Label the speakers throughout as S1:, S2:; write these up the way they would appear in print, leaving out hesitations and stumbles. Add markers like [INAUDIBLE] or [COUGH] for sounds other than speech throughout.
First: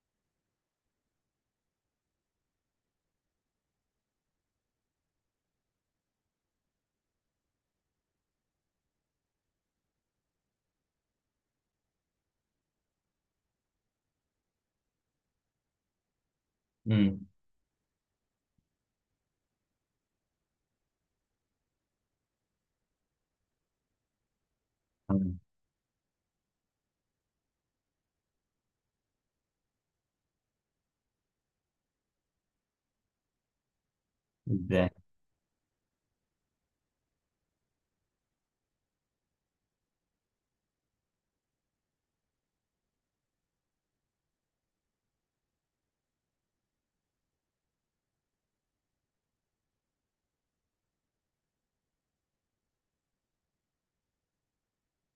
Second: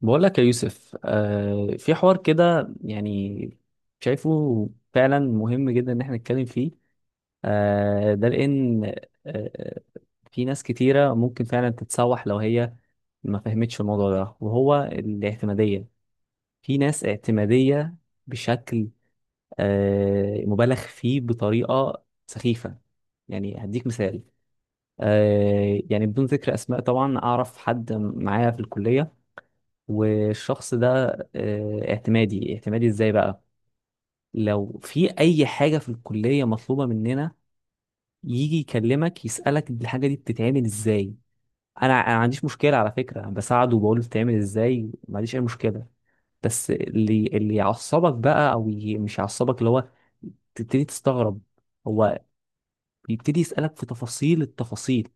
S1: بقول لك يا يوسف في حوار كده يعني. شايفه فعلا مهم جدا ان احنا نتكلم فيه. ده لان. آه. في ناس كتيرة ممكن فعلا تتسوح لو هي ما فهمتش الموضوع ده، وهو الاعتمادية. في ناس
S2: امم.
S1: اعتمادية بشكل مبالغ فيه بطريقة سخيفة. يعني هديك مثال. يعني بدون ذكر اسماء طبعا، اعرف حد معايا في الكلية. والشخص ده اعتمادي اعتمادي ازاي بقى؟ لو
S2: ازاي؟
S1: في اي حاجة في الكلية مطلوبة مننا، يجي يكلمك يسألك الحاجة دي بتتعمل ازاي. انا ما عنديش مشكلة على فكرة، بساعده وبقول له بتتعمل ازاي، ما عنديش اي مشكلة. بس اللي يعصبك بقى، مش يعصبك، اللي هو تبتدي تستغرب. هو بيبتدي يسألك في تفاصيل التفاصيل.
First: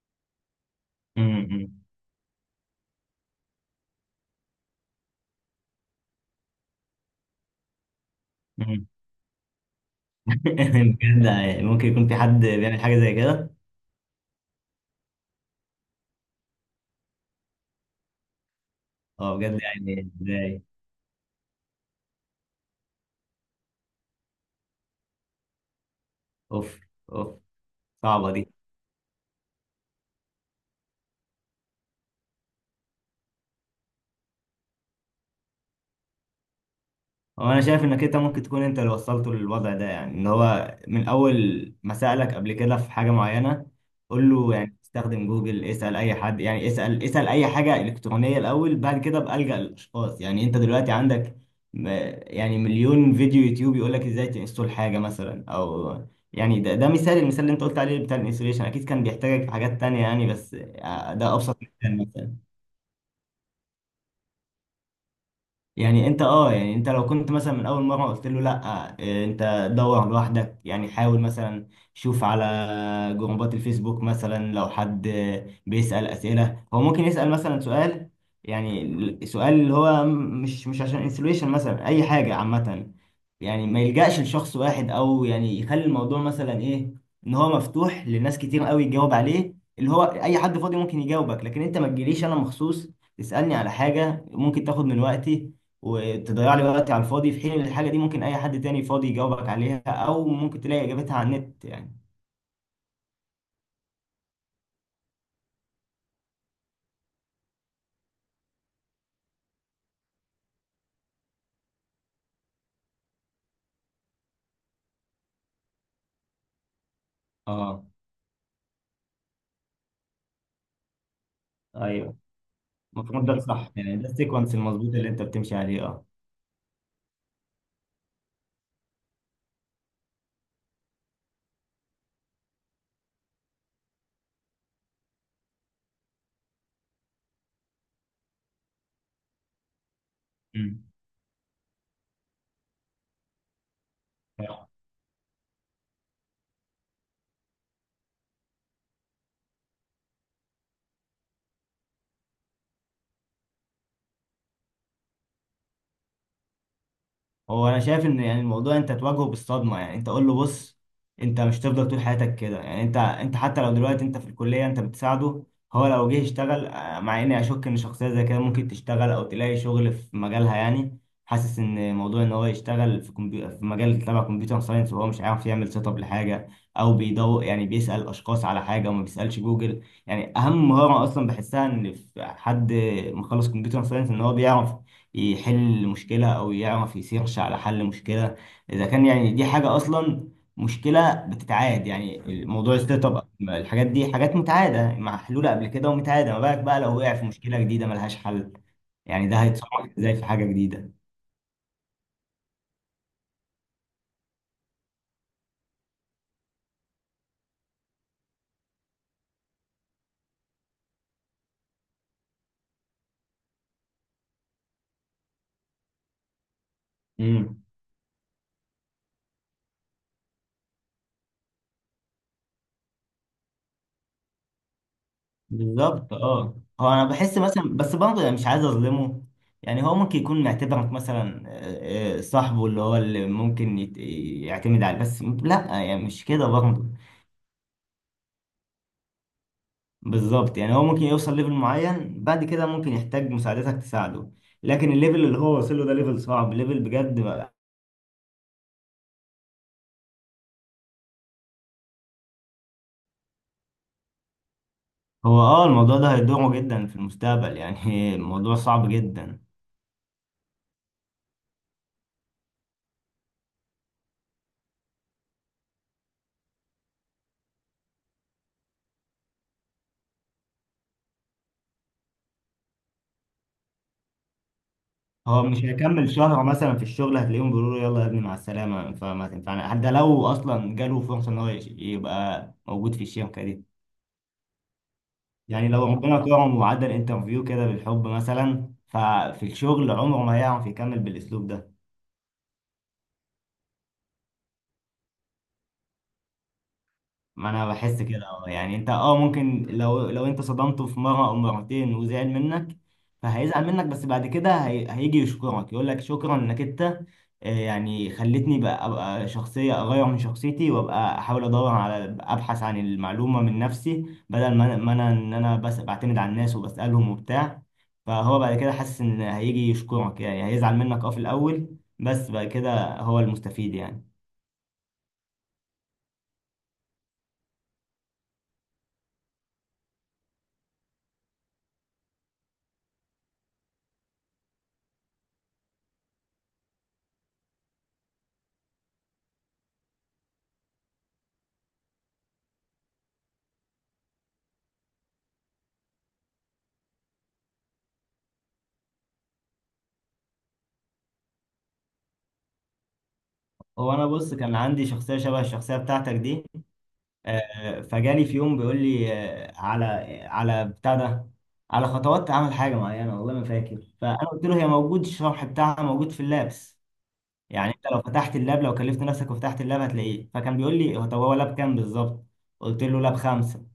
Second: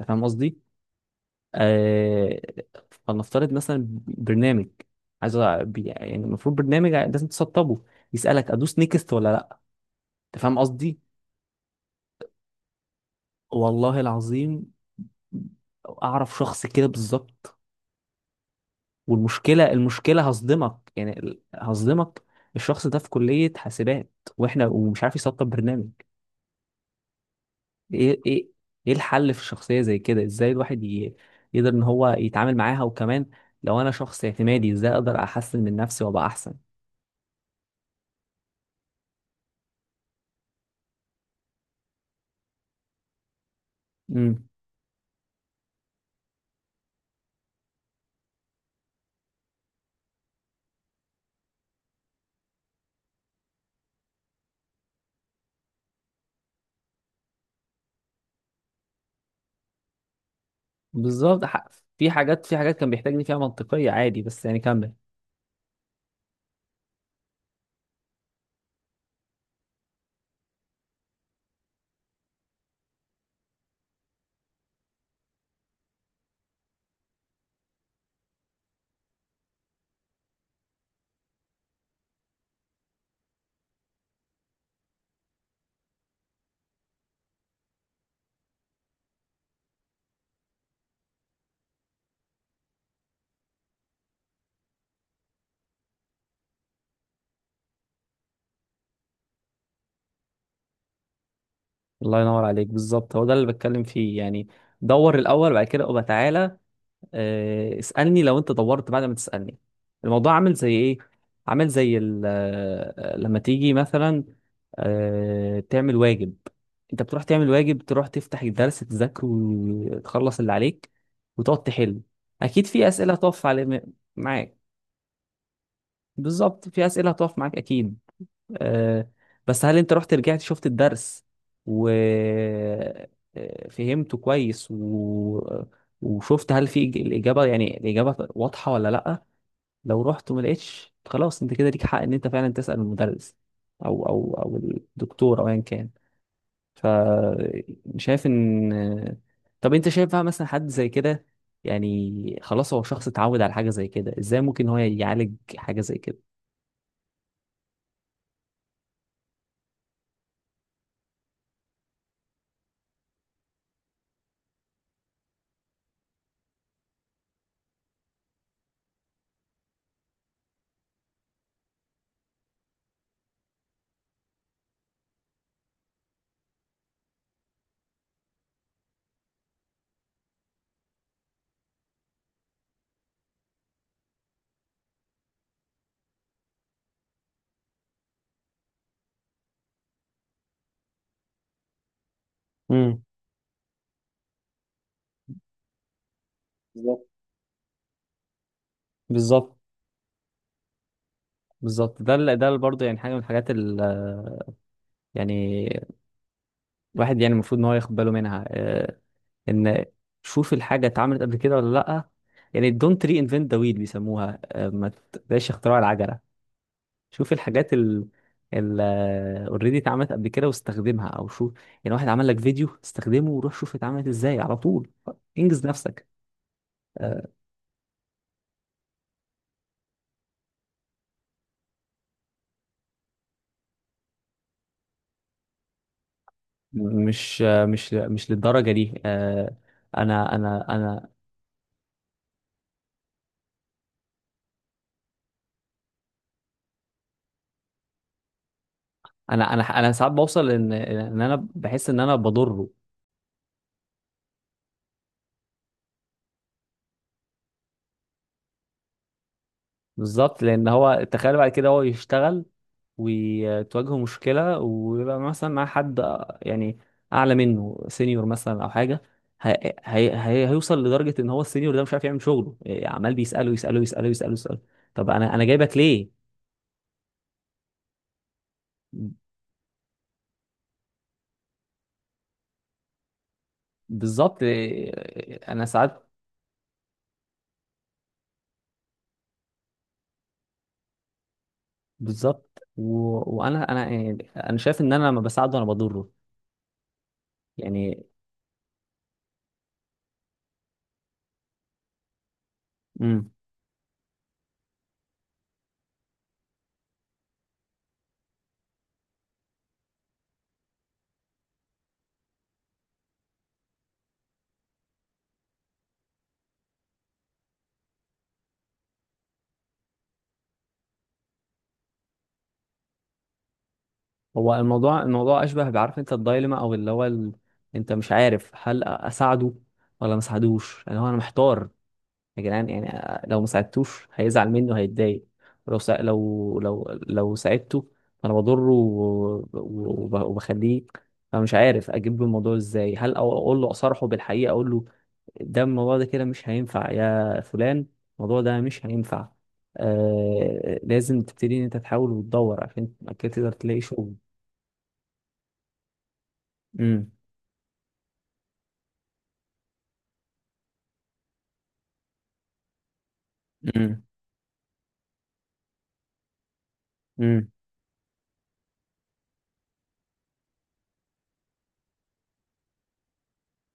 S1: انت فاهم قصدي؟
S2: امم.
S1: آه، فلنفترض مثلا برنامج. عايز يعني المفروض برنامج لازم تسطبه. يسألك ادوس
S2: امم.
S1: نيكست ولا لا. انت
S2: [LAUGHS]
S1: فاهم قصدي؟
S2: بجد، يعني ممكن يكون في حد بيعمل حاجه زي كده؟
S1: والله العظيم، اعرف شخص كده بالظبط.
S2: اه بجد،
S1: والمشكله
S2: يعني
S1: المشكله
S2: ازاي؟
S1: هصدمك، يعني هصدمك. الشخص ده في كليه حاسبات، واحنا ومش عارف يسطب برنامج.
S2: اوف. اوف.
S1: ايه
S2: صعبه دي.
S1: ايه. ايه الحل في الشخصيه زي كده؟ ازاي الواحد يقدر ان هو يتعامل معاها، وكمان لو انا شخص اعتمادي، ازاي اقدر احسن من نفسي وابقى احسن؟
S2: هو انا شايف انك انت ممكن تكون انت اللي وصلته للوضع ده، يعني ان هو من اول ما سالك قبل كده في حاجه معينه قول له يعني استخدم جوجل، اسال اي حد، يعني اسال اي حاجه الكترونيه الاول، بعد كده بقى الجا للاشخاص. يعني انت دلوقتي عندك م- يعني مليون فيديو يوتيوب يقول لك ازاي تنستول حاجه مثلا، او يعني ده مثال، المثال اللي انت قلت عليه بتاع الانستليشن اكيد كان بيحتاجك في حاجات تانية يعني، بس ده
S1: بالظبط.
S2: ابسط مثال
S1: في حاجات
S2: مثلا.
S1: في حاجات كان بيحتاجني فيها منطقية عادي، بس يعني كمل.
S2: يعني انت اه، يعني انت لو كنت مثلا من اول مره قلت له لا، اه، انت دور لوحدك، يعني حاول مثلا، شوف على جروبات الفيسبوك مثلا، لو حد بيسال اسئله هو ممكن يسال مثلا سؤال، يعني سؤال اللي هو مش عشان انسلويشن، مثلا اي حاجه عامه، يعني ما يلجاش لشخص واحد، او يعني يخلي الموضوع مثلا ايه، ان هو مفتوح لناس كتير قوي يجاوب عليه، اللي هو اي حد فاضي ممكن يجاوبك، لكن انت ما تجيليش انا مخصوص تسالني على حاجه ممكن تاخد من وقتي، وتضيع لي وقتي على الفاضي، في حين إن الحاجة دي ممكن أي حد تاني فاضي يجاوبك عليها، أو ممكن تلاقي إجابتها على النت يعني.
S1: الله ينور عليك، بالظبط هو ده اللي بتكلم فيه يعني. دور الأول، بعد كده ابقى تعالى. اسألني لو أنت دورت بعد ما تسألني. الموضوع عامل زي إيه؟ عامل زي لما تيجي مثلا. تعمل واجب. أنت بتروح تعمل واجب،
S2: اه.
S1: تروح تفتح الدرس تذاكره وتخلص اللي عليك، وتقعد تحل.
S2: أيوه.
S1: أكيد في أسئلة
S2: المفروض ده
S1: هتقف
S2: صح،
S1: على
S2: يعني ده السيكونس
S1: معاك،
S2: المظبوط اللي أنت بتمشي عليه، اه.
S1: بالظبط في أسئلة هتقف معاك أكيد. آه، بس هل انت رحت رجعت شفت الدرس و فهمته كويس وشفت هل في الإجابة، يعني الإجابة واضحة ولا لأ؟ لو رحت وما لقيتش، خلاص انت كده ليك حق ان انت فعلا تسأل المدرس او
S2: مم.
S1: الدكتور او ايا كان. ف شايف ان طب انت شايف بقى مثلا حد زي كده؟ يعني خلاص هو شخص اتعود على حاجة زي كده، ازاي ممكن هو يعالج حاجة زي كده؟
S2: هو انا شايف ان يعني الموضوع انت تواجهه بالصدمه، يعني انت قول له: بص، انت مش هتفضل طول حياتك كده، يعني انت حتى لو دلوقتي انت في الكليه انت بتساعده، هو لو جه يشتغل مع اني اشك ان شخصيه زي كده ممكن تشتغل او تلاقي شغل في مجالها يعني. حاسس ان موضوع ان هو يشتغل في في مجال تبع كمبيوتر ساينس وهو مش عارف يعمل سيت اب لحاجه، او بيدور يعني بيسال اشخاص على حاجه وما بيسالش جوجل. يعني اهم مهاره اصلا بحسها ان في حد مخلص كمبيوتر ساينس ان هو بيعرف يحل مشكلة، أو يعرف يسيرش على حل مشكلة، إذا كان يعني دي حاجة أصلا مشكلة بتتعاد، يعني موضوع
S1: امم.
S2: الستارت اب، الحاجات دي حاجات متعادة محلولة قبل كده ومتعادة، ما بالك بقى لو
S1: بالظبط،
S2: وقع في مشكلة جديدة ملهاش حل، يعني ده
S1: بالظبط،
S2: هيتصرف ازاي في حاجة جديدة.
S1: بالظبط. برضه يعني حاجه من الحاجات يعني الواحد، يعني المفروض ان هو ياخد باله منها ان شوف الحاجه اتعملت قبل كده ولا لا. يعني دونت ري انفنت ذا ويل، بيسموها ما تبقاش اختراع العجله. شوف
S2: امم.
S1: الحاجات ال اوريدي اتعملت قبل كده واستخدمها او شوف، يعني واحد عمل لك فيديو استخدمه وروح شوف اتعملت ازاي على طول. انجز نفسك.
S2: بالظبط. اه هو انا
S1: آه،
S2: بحس مثلا، بس برضه يعني مش عايز اظلمه، يعني هو ممكن يكون معتبرك مثلا صاحبه، اللي هو اللي ممكن يعتمد عليه، بس لا يعني مش كده برضه.
S1: مش للدرجه دي انا
S2: بالظبط،
S1: انا
S2: يعني هو ممكن
S1: انا
S2: يوصل ليفل معين، بعد كده ممكن يحتاج مساعدتك تساعده، لكن الليفل اللي هو وصل له ده ليفل صعب، ليفل بجد بقى.
S1: انا ساعات بوصل ان انا بحس ان انا بضره.
S2: هو الموضوع ده هيضره جدا في المستقبل يعني. [LAUGHS] الموضوع صعب جدا.
S1: بالظبط، لان هو تخيل بعد كده هو يشتغل، وتواجهه مشكله ويبقى مثلا مع حد يعني اعلى منه، سينيور مثلا او حاجه. هي هي هي هيوصل لدرجه ان هو السينيور ده مش عارف يعمل شغله إيه، عمال بيساله يساله يساله يساله يساله. طب انا
S2: هو
S1: انا
S2: مش
S1: جايبك
S2: هيكمل
S1: ليه؟
S2: شهر مثلا في الشغل، هتلاقيهم بيقولوا له: يلا يا ابني مع السلامة، فما تنفعنا، حتى لو اصلا جاله فرصة ان هو يبقى موجود في الشركة دي،
S1: بالظبط انا
S2: يعني لو
S1: ساعات.
S2: ربنا كرمه وعدى الانترفيو كده بالحب مثلا، ففي الشغل عمره ما هيعرف يكمل بالاسلوب ده.
S1: بالظبط وانا يعني انا شايف ان انا لما بساعده انا بضره
S2: ما انا بحس
S1: يعني.
S2: كده اه، يعني انت اه، ممكن لو انت صدمته في مره او مرتين وزعل منك،
S1: إمم.
S2: فهيزعل منك، بس بعد كده هيجي يشكرك، يقول لك شكرا انك انت، يعني خلتني بقى ابقى شخصيه اغير من شخصيتي، وابقى احاول ادور على، ابحث عن المعلومه من نفسي، بدل ما انا بس بعتمد على الناس وبسالهم وبتاع، فهو بعد كده حاسس ان هيجي يشكرك، يعني هيزعل منك في الاول، بس بعد كده هو المستفيد يعني.
S1: هو الموضوع اشبه، بعرف انت الدايلما، او اللي هو انت مش عارف هل اساعده ولا ما اساعدوش، اللي هو انا محتار يا جدعان يعني. لو ما ساعدتوش هيزعل مني وهيتضايق. لو ساعدته، فانا بضره وبخليه. فمش عارف اجيب له الموضوع ازاي، هل اقول له، اصارحه بالحقيقه، اقول له ده الموضوع ده كده مش هينفع يا فلان، الموضوع ده مش هينفع. لازم تبتدي ان انت تحاول وتدور عشان بعد كده تقدر تلاقي
S2: هو انا
S1: شغل.
S2: بص كان عندي شخصيه شبه الشخصيه بتاعتك دي، فجالي في يوم بيقول لي على بتاع ده، على خطوات تعمل حاجه معينه، والله ما فاكر،
S1: امم،
S2: فانا قلت له: هي موجود، الشرح بتاعها موجود في اللابس،
S1: امم.
S2: يعني انت لو فتحت اللاب، لو كلفت نفسك وفتحت اللاب هتلاقيه. فكان بيقول لي هو: طب هو لاب كام بالظبط؟ قلت له: لاب 5.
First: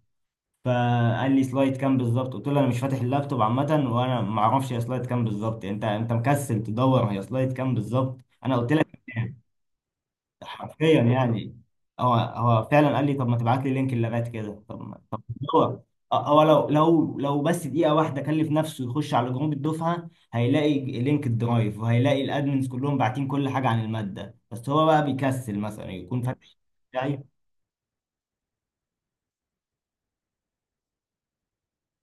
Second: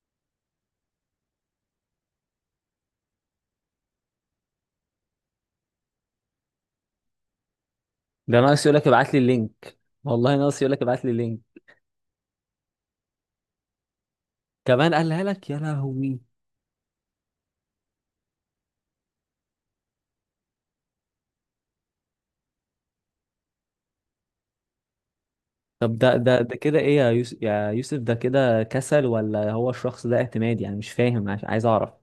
S2: فقال لي: سلايد كام بالظبط؟ قلت له: انا مش فاتح اللابتوب عامه وانا ما اعرفش هي سلايد كام بالظبط، انت مكسل تدور هي سلايد كام بالظبط.
S1: ده
S2: انا
S1: ناقص
S2: قلت
S1: يقول لك
S2: لك
S1: ابعت لي اللينك. والله ناقص يقول لك
S2: حرفيا
S1: ابعت لي اللينك.
S2: يعني. هو فعلا قال لي: طب ما تبعت لي لينك اللغات كده؟ طب
S1: كمان قالها
S2: طب
S1: لك يا
S2: هو،
S1: لهوي!
S2: هو لو بس دقيقة واحدة كلف نفسه يخش على جروب الدفعة هيلاقي لينك الدرايف، وهيلاقي الادمنز كلهم باعتين كل حاجة عن المادة، بس هو بقى بيكسل مثلا
S1: طب ده
S2: يكون
S1: ده
S2: فاتح.
S1: ده كده ايه يا
S2: بتاعي
S1: يوسف يا يوسف، ده كده كسل ولا هو الشخص ده اعتمادي؟ يعني مش فاهم، عايز اعرف.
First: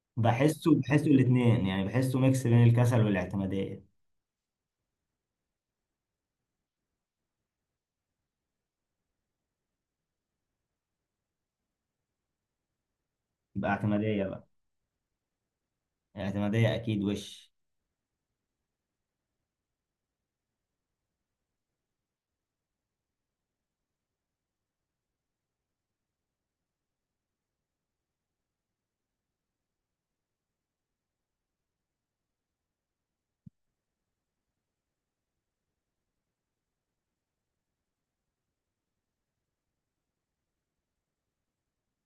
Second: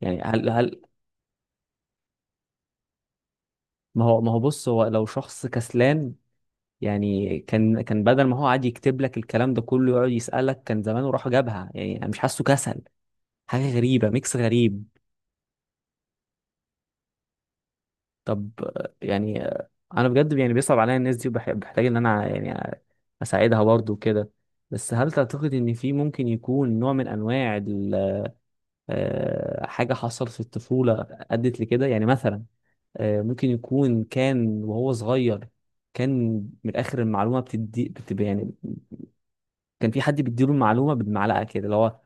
S1: يعني هل هل
S2: بحسه الاثنين، يعني بحسه ميكس بين الكسل والاعتمادية،
S1: ما هو بص، هو لو شخص كسلان. يعني كان بدل ما هو قاعد يكتب لك الكلام ده كله يقعد يسألك، كان زمانه راح جابها. يعني انا مش حاسه كسل،
S2: يبقى
S1: حاجة غريبة،
S2: اعتمادية
S1: ميكس
S2: بقى.
S1: غريب.
S2: اعتمادية اكيد وش.
S1: طب يعني انا بجد يعني بيصعب عليا الناس دي، وبحتاج ان انا يعني اساعدها برضو كده. بس هل تعتقد ان في ممكن يكون نوع من انواع حاجة حصلت في الطفولة ادت لكده، يعني مثلا ممكن يكون كان وهو صغير، كان من الاخر المعلومة بتدي بتبقى يعني، كان في حد بيديله المعلومة بالمعلقة كده، اللي هو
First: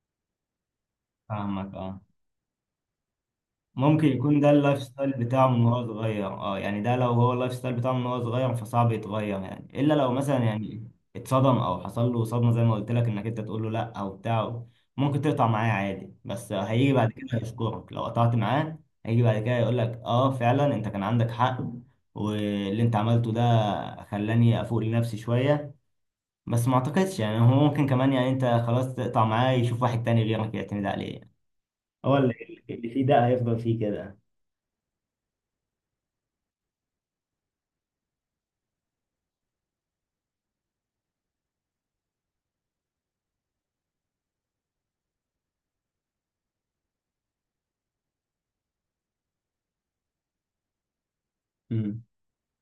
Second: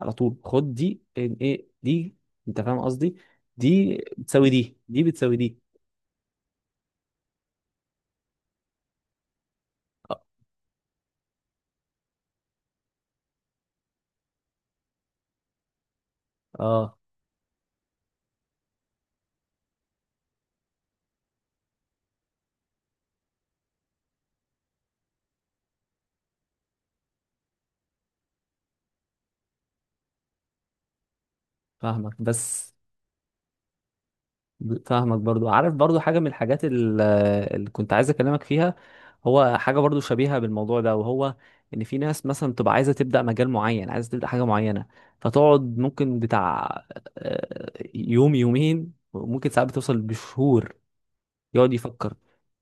S1: على طول خد دي، ايه إيه،
S2: فاهمك اه.
S1: دي. انت فاهم قصدي؟ دي
S2: ممكن يكون
S1: بتساوي
S2: ده
S1: دي،
S2: اللايف
S1: دي
S2: ستايل
S1: بتساوي
S2: بتاعه
S1: دي.
S2: من وهو صغير، اه يعني ده لو هو اللايف ستايل بتاعه من وهو صغير فصعب يتغير، يعني الا لو
S1: اه
S2: مثلا يعني اتصدم او حصل له صدمه، زي ما قلت لك انك انت تقول له لا او بتاع، ممكن تقطع معاه عادي، بس هيجي
S1: آه.
S2: بعد كده يشكرك لو قطعت معاه، هيجي بعد كده يقول لك اه فعلا انت كان عندك حق، واللي انت عملته ده خلاني افوق لنفسي شويه. بس ما اعتقدش يعني، هو ممكن كمان يعني انت خلاص تقطع معاه يشوف واحد تاني غيرك يعتمد عليه، هو
S1: فاهمك
S2: اللي
S1: بس،
S2: اللي فيه ده هيفضل فيه كده.
S1: فاهمك برضو، عارف برضو حاجة من الحاجات اللي كنت عايز أكلمك فيها. هو حاجة برضو شبيهة بالموضوع ده، وهو إن في ناس مثلا تبقى عايزة تبدأ مجال معين، عايزة تبدأ حاجة معينة، فتقعد ممكن بتاع يوم يومين، وممكن ساعات بتوصل بشهور. يقعد
S2: مم.
S1: يفكر:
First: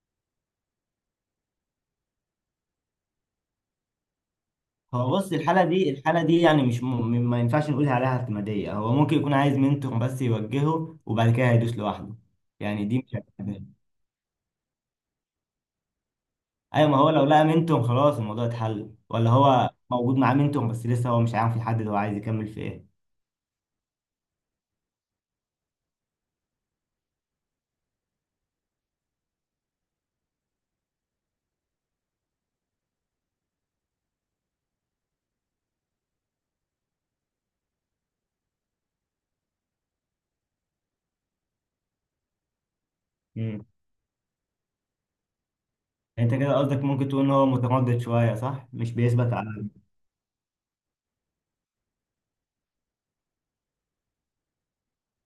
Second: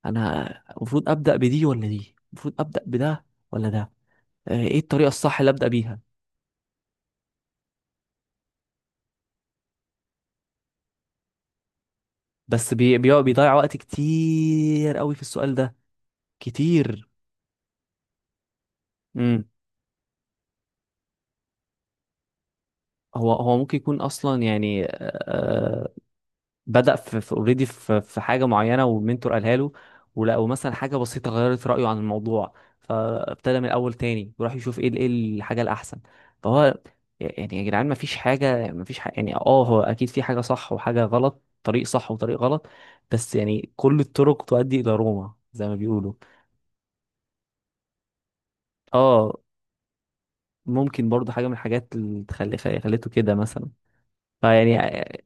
S1: أنا المفروض أبدأ بدي ولا دي؟ المفروض أبدأ بده ولا ده؟ إيه الطريقة
S2: هو بص،
S1: الصح اللي
S2: الحالة
S1: أبدأ
S2: دي
S1: بيها؟
S2: الحالة دي يعني مش ما ينفعش نقول عليها اعتمادية، هو ممكن يكون عايز منتور بس يوجهه، وبعد كده هيدوس لوحده،
S1: بس
S2: يعني دي مش
S1: بيضيع وقت
S2: اعتمادية.
S1: كتير قوي في السؤال ده،
S2: أيوة، ما
S1: كتير.
S2: هو لو لقى منتور خلاص الموضوع اتحل، ولا
S1: إمم.
S2: هو موجود معاه منتور بس لسه هو مش عارف يحدد هو عايز يكمل في إيه.
S1: هو ممكن يكون اصلا يعني بدأ في اوريدي، في, already في حاجه معينه، والمنتور قالها له، ولا ومثلا حاجه بسيطه غيرت رايه عن الموضوع، فابتدى من الاول تاني وراح يشوف ايه ايه الحاجه الاحسن. فهو يعني، يا جدعان ما فيش حاجه ما فيش حاجة، يعني هو اكيد في حاجه صح وحاجه غلط، طريق صح وطريق غلط، بس
S2: امم.
S1: يعني كل الطرق تؤدي الى روما زي ما بيقولوا.
S2: أنت كده قصدك ممكن تقول إن هو متردد شوية، صح؟ مش بيثبت
S1: اه
S2: على.
S1: ممكن برضه حاجه من الحاجات اللي تخلي خليته كده مثلا، فيعني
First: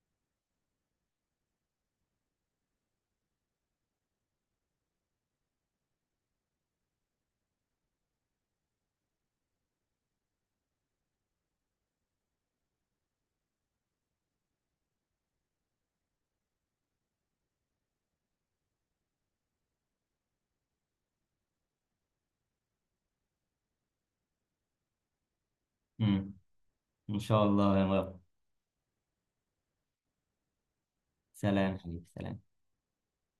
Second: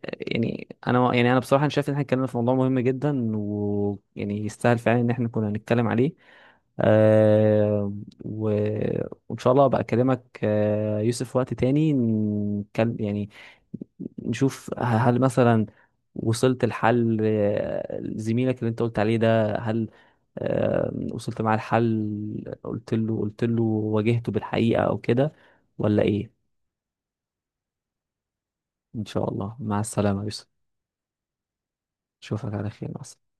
S1: يعني انا، يعني انا بصراحه، أنا شايف ان احنا اتكلمنا في موضوع مهم جدا، ويعني يستاهل فعلا ان احنا كنا نتكلم عليه. آه. و... وان شاء الله ابقى اكلمك يوسف في وقت تاني نتكلم يعني، نشوف هل مثلا وصلت لحل زميلك اللي انت قلت عليه ده، هل وصلت معاه الحل؟ قلت له واجهته بالحقيقه او كده، ولا
S2: امم.
S1: ايه؟
S2: إن شاء الله يا رب.
S1: ان شاء الله، مع السلامه يا يوسف،
S2: سلام حبيبي، سلام.
S1: اشوفك على خير، مع السلامه.